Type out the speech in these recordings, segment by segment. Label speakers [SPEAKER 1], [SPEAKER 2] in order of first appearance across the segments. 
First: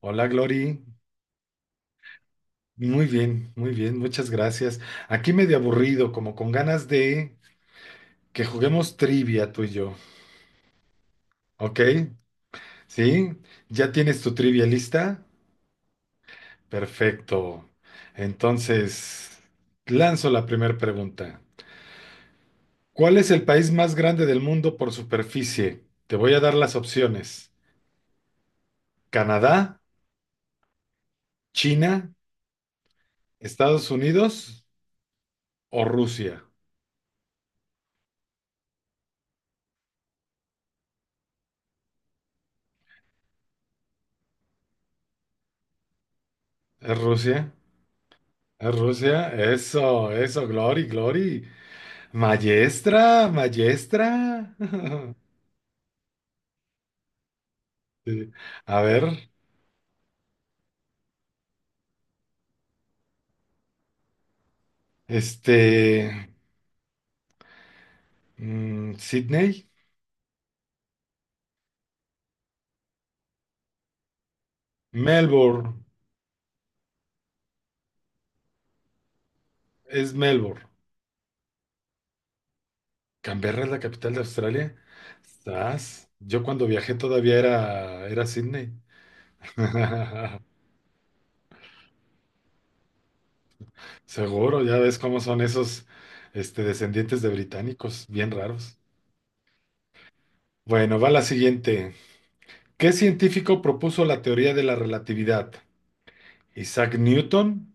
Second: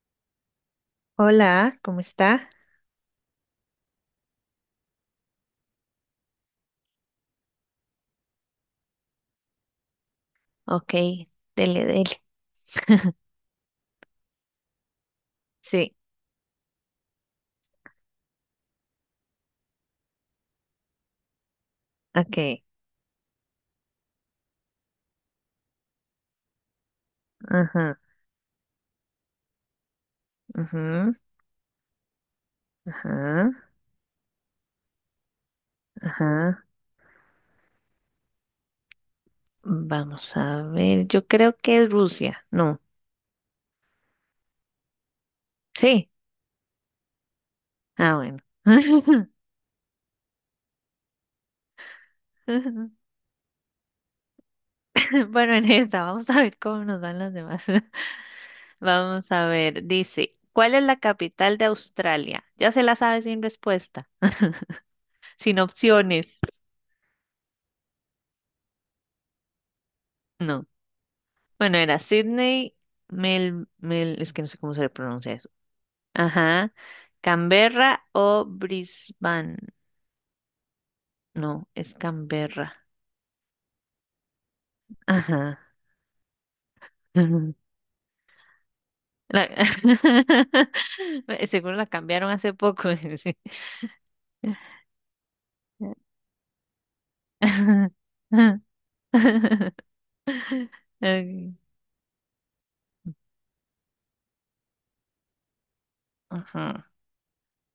[SPEAKER 1] Hola, Glory.
[SPEAKER 2] Hola, ¿cómo está?
[SPEAKER 1] Muy bien, muchas gracias. Aquí medio aburrido, como con ganas de que juguemos trivia tú y yo.
[SPEAKER 2] Ok,
[SPEAKER 1] ¿Ok?
[SPEAKER 2] dele, dele.
[SPEAKER 1] ¿Sí? ¿Ya tienes tu trivia lista?
[SPEAKER 2] Sí,
[SPEAKER 1] Perfecto. Entonces, lanzo la primera pregunta.
[SPEAKER 2] Ok,
[SPEAKER 1] ¿Cuál es el país más grande del mundo por superficie? Te voy a dar las opciones.
[SPEAKER 2] ajá,
[SPEAKER 1] ¿Canadá,
[SPEAKER 2] ajá,
[SPEAKER 1] China,
[SPEAKER 2] ajá,
[SPEAKER 1] Estados Unidos o Rusia?
[SPEAKER 2] ajá. Vamos a ver. Yo creo que es Rusia. No. Sí.
[SPEAKER 1] ¿Es Rusia?
[SPEAKER 2] Ah, bueno.
[SPEAKER 1] ¿Es Rusia? Eso, Glory, Glory. Maestra, maestra.
[SPEAKER 2] Bueno, en esta, vamos a ver cómo nos dan las demás.
[SPEAKER 1] Sí. A
[SPEAKER 2] Vamos
[SPEAKER 1] ver,
[SPEAKER 2] a ver. Dice, ¿cuál es la capital de Australia? Ya se la sabe sin respuesta, sin
[SPEAKER 1] este,
[SPEAKER 2] opciones.
[SPEAKER 1] Sydney,
[SPEAKER 2] No. Bueno, era Sydney, Mel, es que no sé cómo se le pronuncia eso.
[SPEAKER 1] Melbourne,
[SPEAKER 2] Ajá. ¿Canberra o Brisbane?
[SPEAKER 1] es Melbourne.
[SPEAKER 2] No, es Canberra.
[SPEAKER 1] Canberra es la capital de Australia.
[SPEAKER 2] Ajá.
[SPEAKER 1] Estás. Yo cuando viajé todavía
[SPEAKER 2] Ujú.
[SPEAKER 1] era Sydney.
[SPEAKER 2] La- Seguro la cambiaron hace poco. Sí, sí.
[SPEAKER 1] Seguro, ya ves cómo son esos, descendientes de británicos, bien raros. Bueno, va la
[SPEAKER 2] Ok.
[SPEAKER 1] siguiente. ¿Qué científico propuso la teoría de la relatividad?
[SPEAKER 2] Ajá.
[SPEAKER 1] ¿Isaac Newton?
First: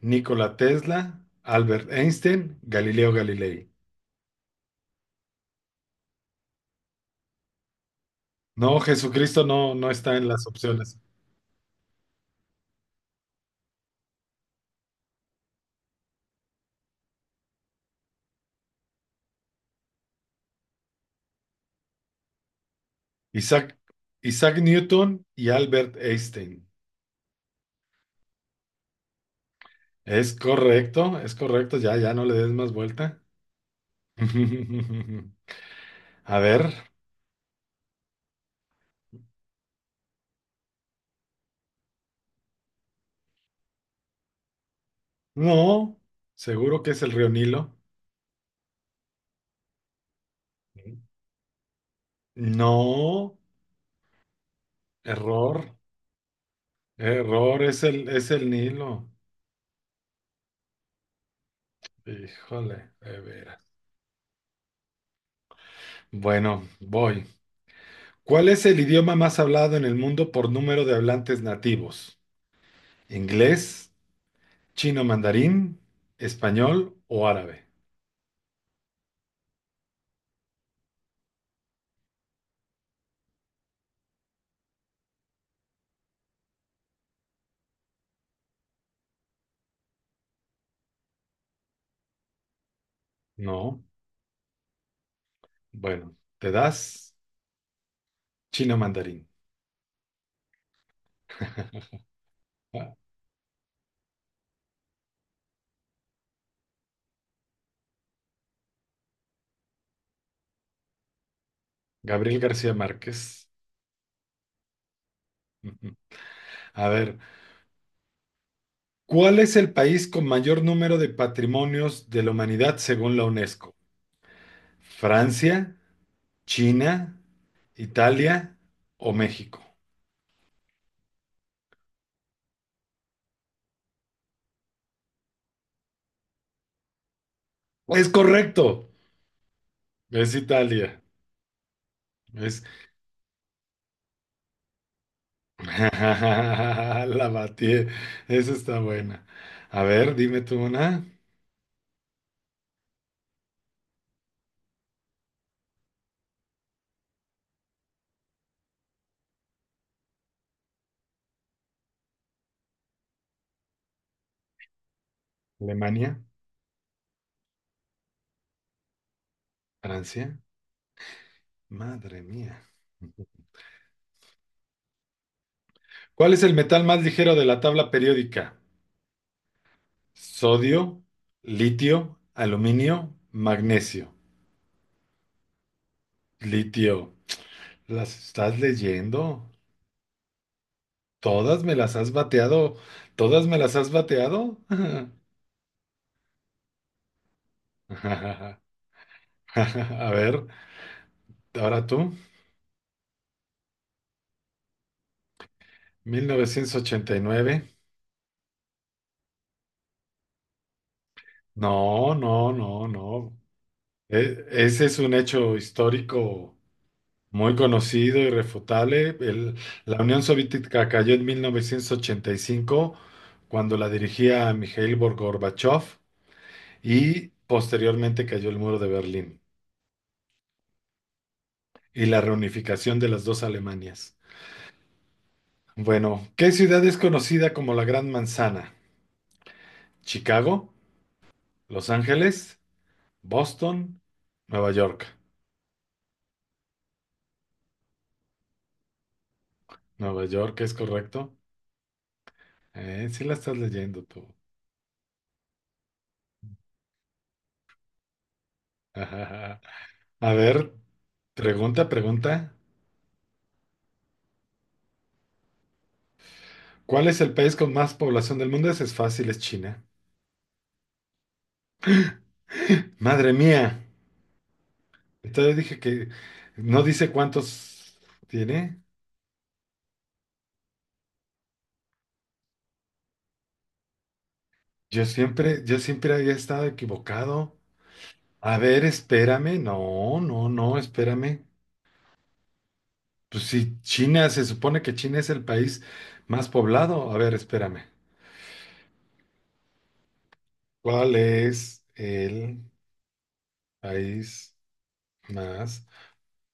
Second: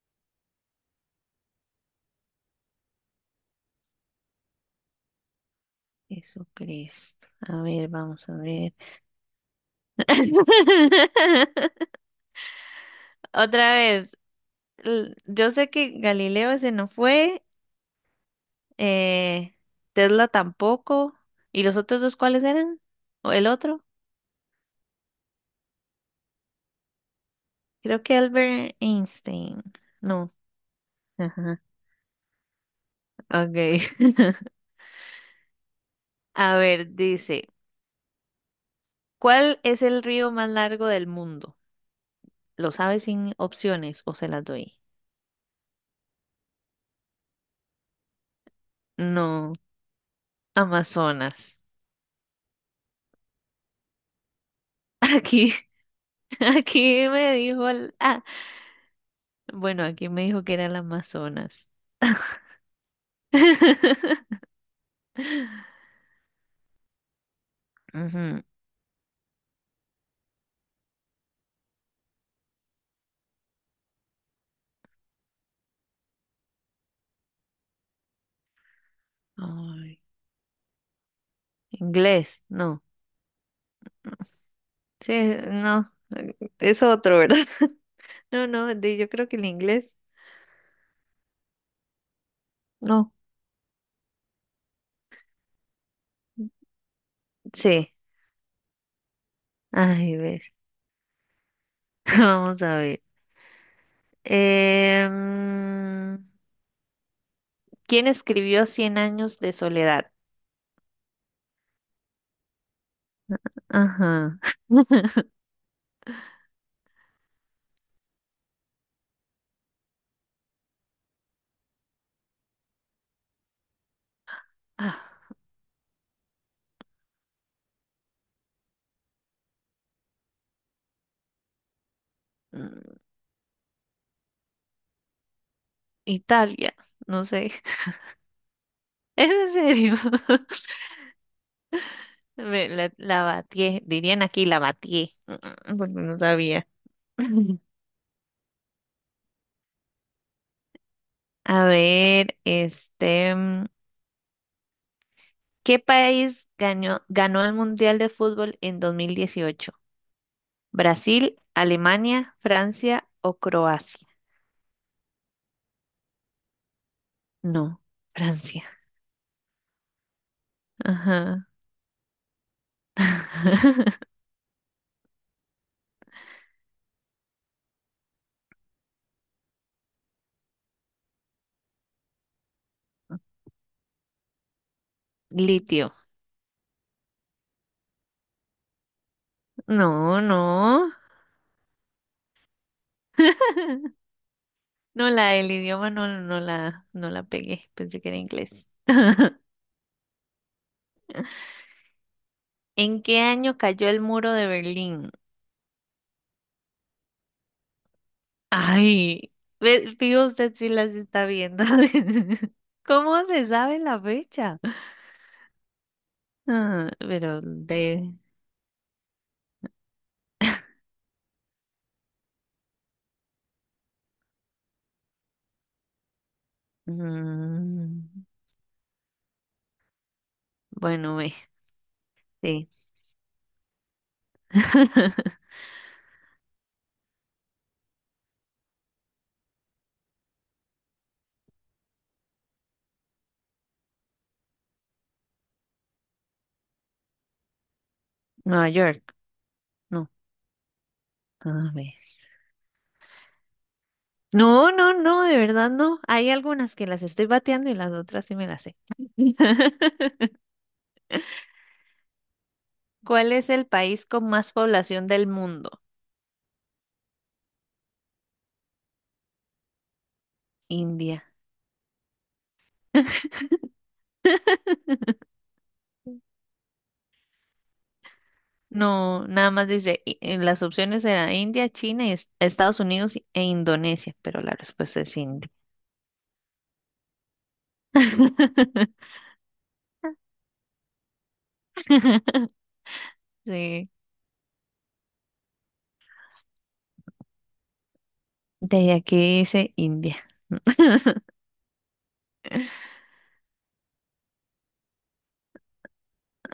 [SPEAKER 1] Nikola Tesla, Albert Einstein, Galileo Galilei.
[SPEAKER 2] Jesucristo. A ver, vamos a ver.
[SPEAKER 1] No, Jesucristo no, no está en las opciones.
[SPEAKER 2] Otra vez. Yo sé que Galileo ese no fue. eh, Tesla tampoco. ¿Y los otros dos cuáles eran? ¿O el
[SPEAKER 1] Isaac,
[SPEAKER 2] otro?
[SPEAKER 1] Isaac Newton y Albert Einstein.
[SPEAKER 2] Creo que Albert Einstein. No.
[SPEAKER 1] Es
[SPEAKER 2] Ajá.
[SPEAKER 1] correcto, ya, ya no le des más vuelta.
[SPEAKER 2] Ok.
[SPEAKER 1] A
[SPEAKER 2] A
[SPEAKER 1] ver,
[SPEAKER 2] ver, dice, ¿cuál es el río más largo del mundo? ¿Lo sabes sin opciones o se las doy?
[SPEAKER 1] no, seguro que es el río Nilo.
[SPEAKER 2] No, Amazonas.
[SPEAKER 1] No,
[SPEAKER 2] Aquí,
[SPEAKER 1] error,
[SPEAKER 2] aquí me
[SPEAKER 1] error,
[SPEAKER 2] dijo
[SPEAKER 1] es
[SPEAKER 2] el-
[SPEAKER 1] el,
[SPEAKER 2] ah,
[SPEAKER 1] es el Nilo.
[SPEAKER 2] bueno, aquí me dijo que era el Amazonas.
[SPEAKER 1] Híjole, de veras. Bueno, voy.
[SPEAKER 2] Ujú.
[SPEAKER 1] ¿Cuál es el idioma más hablado en el mundo por número de hablantes nativos? ¿Inglés, chino mandarín, español o árabe?
[SPEAKER 2] Ay, inglés, no. Sí, no, ¿es otro, verdad? No, yo creo que el inglés, no,
[SPEAKER 1] No, bueno, te das
[SPEAKER 2] sí.
[SPEAKER 1] chino mandarín.
[SPEAKER 2] Ay, ves, vamos a
[SPEAKER 1] Ah,
[SPEAKER 2] ver. Em, ¿Quién escribió Cien años de soledad?
[SPEAKER 1] Gabriel García Márquez.
[SPEAKER 2] Ajá.
[SPEAKER 1] A ver, ¿cuál es el país con mayor número de patrimonios de la humanidad según la UNESCO?
[SPEAKER 2] Ah,
[SPEAKER 1] ¿Francia, China, Italia o México?
[SPEAKER 2] mm, Italia, no sé.
[SPEAKER 1] Es correcto,
[SPEAKER 2] ¿Es en serio?
[SPEAKER 1] es Italia. Es
[SPEAKER 2] La batié, dirían aquí la batié, porque no sabía.
[SPEAKER 1] La batí. Esa está buena. A ver, dime tú una.
[SPEAKER 2] A ver, este. ¿Qué país ganó el Mundial de Fútbol en 2018? ¿Brasil, Alemania, Francia o Croacia?
[SPEAKER 1] Alemania,
[SPEAKER 2] No, Francia.
[SPEAKER 1] Francia.
[SPEAKER 2] Ajá.
[SPEAKER 1] Madre mía. ¿Cuál es el metal más ligero de la tabla periódica? Sodio, litio, aluminio, magnesio.
[SPEAKER 2] Litio.
[SPEAKER 1] Litio. ¿Las estás leyendo?
[SPEAKER 2] No, no.
[SPEAKER 1] ¿Todas me las has bateado? ¿Todas me las has bateado?
[SPEAKER 2] No, la del idioma no la pegué. Pensé que era
[SPEAKER 1] A
[SPEAKER 2] inglés.
[SPEAKER 1] ver, ahora tú.
[SPEAKER 2] ¿En qué año cayó el muro de Berlín?
[SPEAKER 1] 1989.
[SPEAKER 2] Ay, fijo usted si las está viendo.
[SPEAKER 1] No, no, no,
[SPEAKER 2] ¿Cómo
[SPEAKER 1] no.
[SPEAKER 2] se sabe la fecha?
[SPEAKER 1] Ese es un hecho histórico
[SPEAKER 2] Ah, pero
[SPEAKER 1] muy
[SPEAKER 2] de.
[SPEAKER 1] conocido, irrefutable. La Unión Soviética cayó en 1985 cuando la dirigía Mikhail Gorbachev y
[SPEAKER 2] Mm,
[SPEAKER 1] posteriormente cayó el muro de Berlín
[SPEAKER 2] bueno, ves.
[SPEAKER 1] y la
[SPEAKER 2] Sí.
[SPEAKER 1] reunificación de las dos Alemanias. Bueno, ¿qué ciudad es conocida como la Gran Manzana? Chicago, Los Ángeles, Boston, Nueva York.
[SPEAKER 2] Nueva York. No.
[SPEAKER 1] Nueva York es correcto.
[SPEAKER 2] A ver.
[SPEAKER 1] Sí la estás leyendo tú.
[SPEAKER 2] No, no, no, de verdad no. Hay algunas que las estoy bateando y las otras sí me las sé.
[SPEAKER 1] A ver, pregunta, pregunta.
[SPEAKER 2] ¿Cuál es el país con más población del mundo?
[SPEAKER 1] ¿Cuál es el país con más población del mundo? Ese es fácil, es China.
[SPEAKER 2] India.
[SPEAKER 1] Madre mía. Entonces dije que no dice cuántos tiene.
[SPEAKER 2] No, nada más dice, en las opciones eran India, China, y Estados Unidos e Indonesia, pero la respuesta es India.
[SPEAKER 1] Yo siempre había estado equivocado. A ver, espérame. No, no, no, espérame. Pues sí,
[SPEAKER 2] Sí,
[SPEAKER 1] China, se supone que China es el país más poblado. A ver, espérame.
[SPEAKER 2] de aquí dice India.
[SPEAKER 1] ¿Cuál es el país más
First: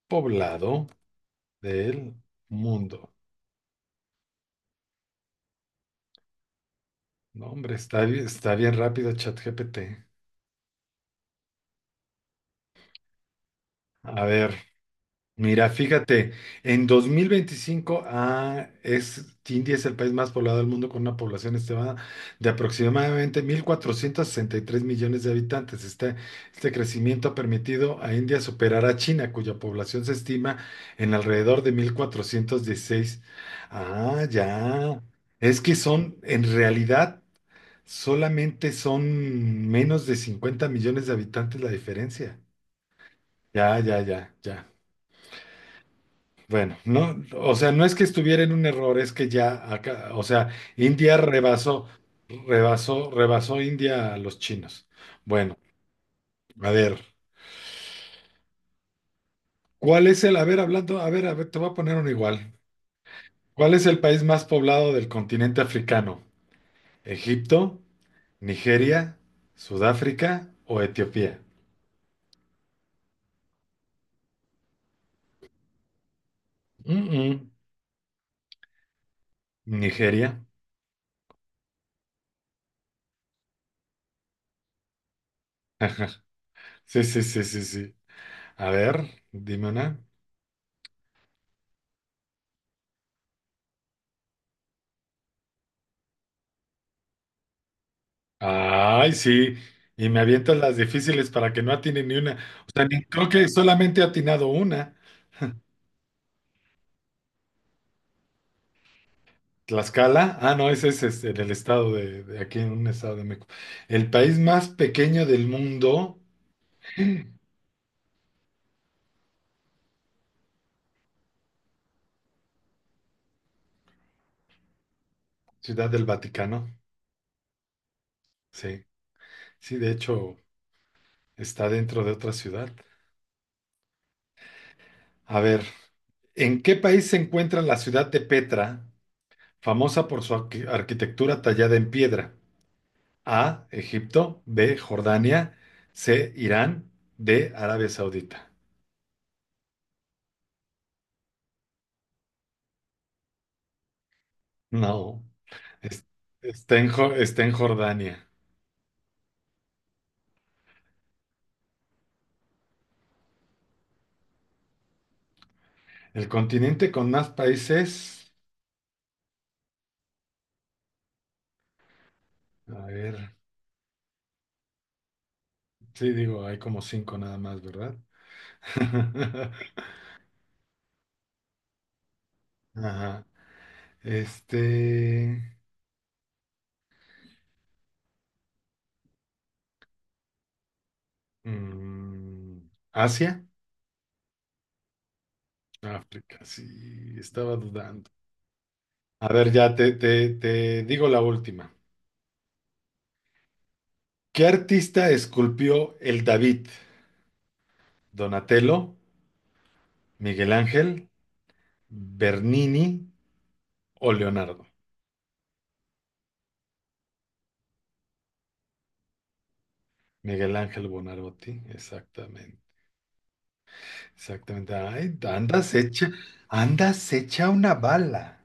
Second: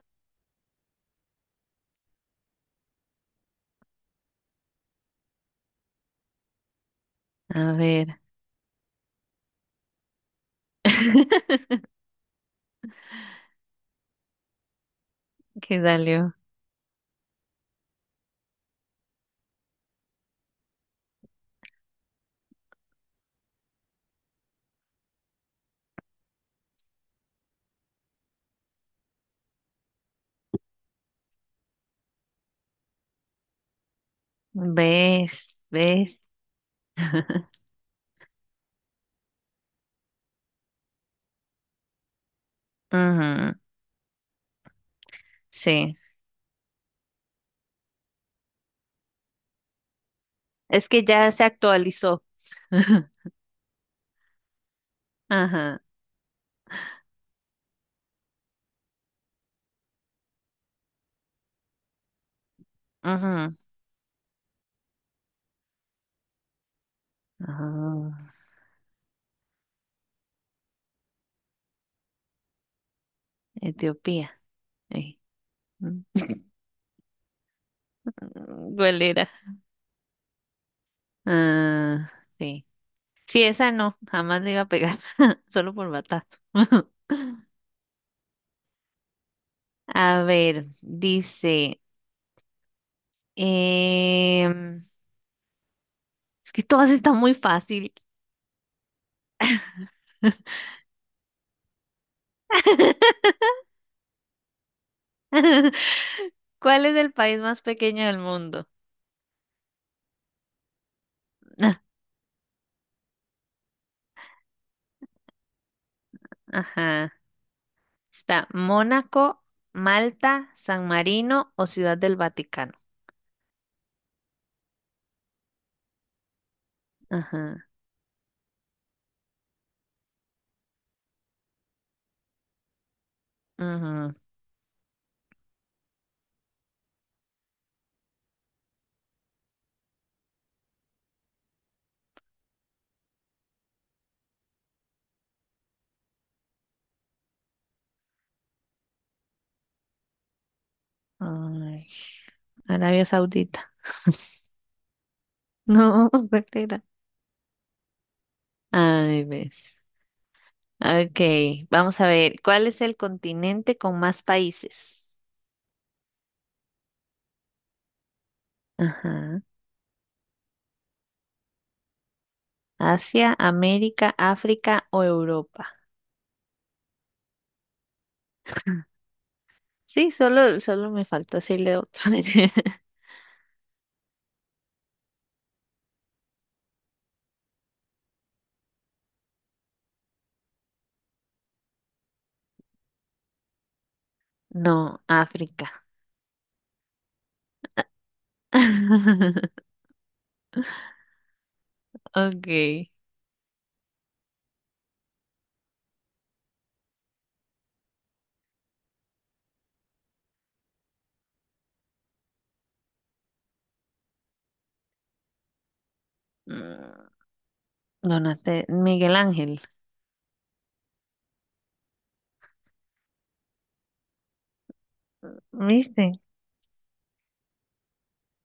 [SPEAKER 1] poblado del mundo? No,
[SPEAKER 2] A
[SPEAKER 1] hombre, está,
[SPEAKER 2] ver,
[SPEAKER 1] está bien rápido ChatGPT. A ver, mira,
[SPEAKER 2] ¿qué
[SPEAKER 1] fíjate,
[SPEAKER 2] salió?
[SPEAKER 1] en 2025 ah, es, India es el país más poblado del mundo con una población estimada de aproximadamente 1463 millones de habitantes. Este crecimiento ha permitido a India superar a China, cuya población se estima en alrededor de 1416. Ah, ya.
[SPEAKER 2] ¿Ves?
[SPEAKER 1] Es que son,
[SPEAKER 2] ¿Ves?
[SPEAKER 1] en realidad, solamente son menos de 50 millones de habitantes la diferencia.
[SPEAKER 2] Ujú,
[SPEAKER 1] Ya, ya, ya, ya.
[SPEAKER 2] sí,
[SPEAKER 1] Bueno, no, o sea, no es que estuviera en un error, es que ya acá, o sea,
[SPEAKER 2] es que
[SPEAKER 1] India
[SPEAKER 2] ya se
[SPEAKER 1] rebasó,
[SPEAKER 2] actualizó.
[SPEAKER 1] rebasó, rebasó India a los chinos. Bueno,
[SPEAKER 2] Ajá,
[SPEAKER 1] a ver, a ver, hablando, a ver, te voy a poner uno igual.
[SPEAKER 2] ajá,
[SPEAKER 1] ¿Cuál es el país más poblado del continente africano? ¿Egipto,
[SPEAKER 2] ajá.
[SPEAKER 1] Nigeria, Sudáfrica o Etiopía?
[SPEAKER 2] Etiopía. eh, mm,
[SPEAKER 1] Mm, mm.
[SPEAKER 2] ¿Cuál era?
[SPEAKER 1] Nigeria.
[SPEAKER 2] Ah, sí. Sí, esa no, jamás le iba a pegar, solo por batazo.
[SPEAKER 1] Sí, sí, sí, sí, sí. A ver, dime una.
[SPEAKER 2] A ver, dice, em, es que todas están muy fácil.
[SPEAKER 1] Ay, sí. Y me avientas las difíciles para que no atine ni una. O sea, creo que solamente he atinado una.
[SPEAKER 2] ¿Cuál es el país más pequeño del mundo?
[SPEAKER 1] Tlaxcala. Ah, no, ese es este, en el estado de aquí en un estado de México. El país más pequeño del mundo,
[SPEAKER 2] Ajá. Está Mónaco, Malta, San Marino o Ciudad del Vaticano.
[SPEAKER 1] Ciudad del Vaticano.
[SPEAKER 2] Ajá.
[SPEAKER 1] Sí, sí, de hecho, está dentro de otra ciudad.
[SPEAKER 2] Ajá.
[SPEAKER 1] A ver, ¿en qué país se encuentra la ciudad de Petra, famosa por su arquitectura tallada en piedra? A. Egipto. B. Jordania. C. Irán. D. Arabia Saudita.
[SPEAKER 2] Ay, Arabia Saudita.
[SPEAKER 1] No, es-
[SPEAKER 2] No,
[SPEAKER 1] está
[SPEAKER 2] espera.
[SPEAKER 1] en, Jo- está en Jordania.
[SPEAKER 2] Ay, ves. Ok, vamos a ver. ¿Cuál es el continente con más países?
[SPEAKER 1] El continente con más países.
[SPEAKER 2] Ajá.
[SPEAKER 1] A ver,
[SPEAKER 2] Asia, América, África o Europa.
[SPEAKER 1] sí, digo, hay como cinco nada más, ¿verdad?
[SPEAKER 2] Sí, solo me faltó decirle otro.
[SPEAKER 1] Ajá. Este. mm, Asia.
[SPEAKER 2] No, África.
[SPEAKER 1] África, sí, estaba dudando. A ver, ya te digo la última.
[SPEAKER 2] Ok.
[SPEAKER 1] ¿Qué artista esculpió el David? ¿Donatello? Miguel Ángel, Bernini o Leonardo.
[SPEAKER 2] Mm, Donaste Miguel Ángel.
[SPEAKER 1] Miguel Ángel Buonarroti, exactamente, exactamente. Ay,
[SPEAKER 2] ¿Viste?
[SPEAKER 1] andas hecha una bala,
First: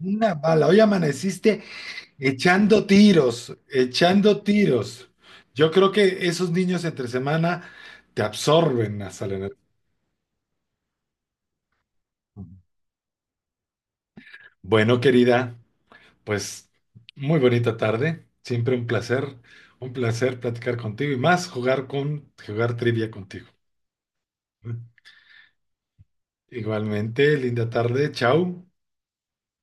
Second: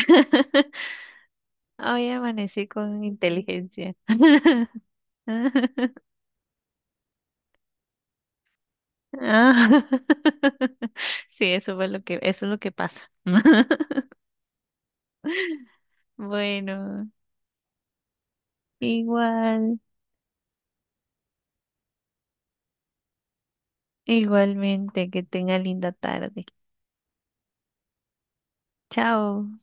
[SPEAKER 1] una bala. Hoy amaneciste
[SPEAKER 2] Hoy amanecí
[SPEAKER 1] echando
[SPEAKER 2] con
[SPEAKER 1] tiros,
[SPEAKER 2] inteligencia.
[SPEAKER 1] echando tiros. Yo creo que esos niños entre semana te absorben hasta la energía.
[SPEAKER 2] Ah, Sí, eso es lo que pasa.
[SPEAKER 1] Bueno, querida, pues
[SPEAKER 2] Bueno,
[SPEAKER 1] muy bonita tarde, siempre
[SPEAKER 2] igual,
[SPEAKER 1] un placer platicar contigo y más jugar trivia contigo.
[SPEAKER 2] igualmente, que tenga linda tarde.
[SPEAKER 1] Igualmente, linda tarde, chao.
[SPEAKER 2] Chao.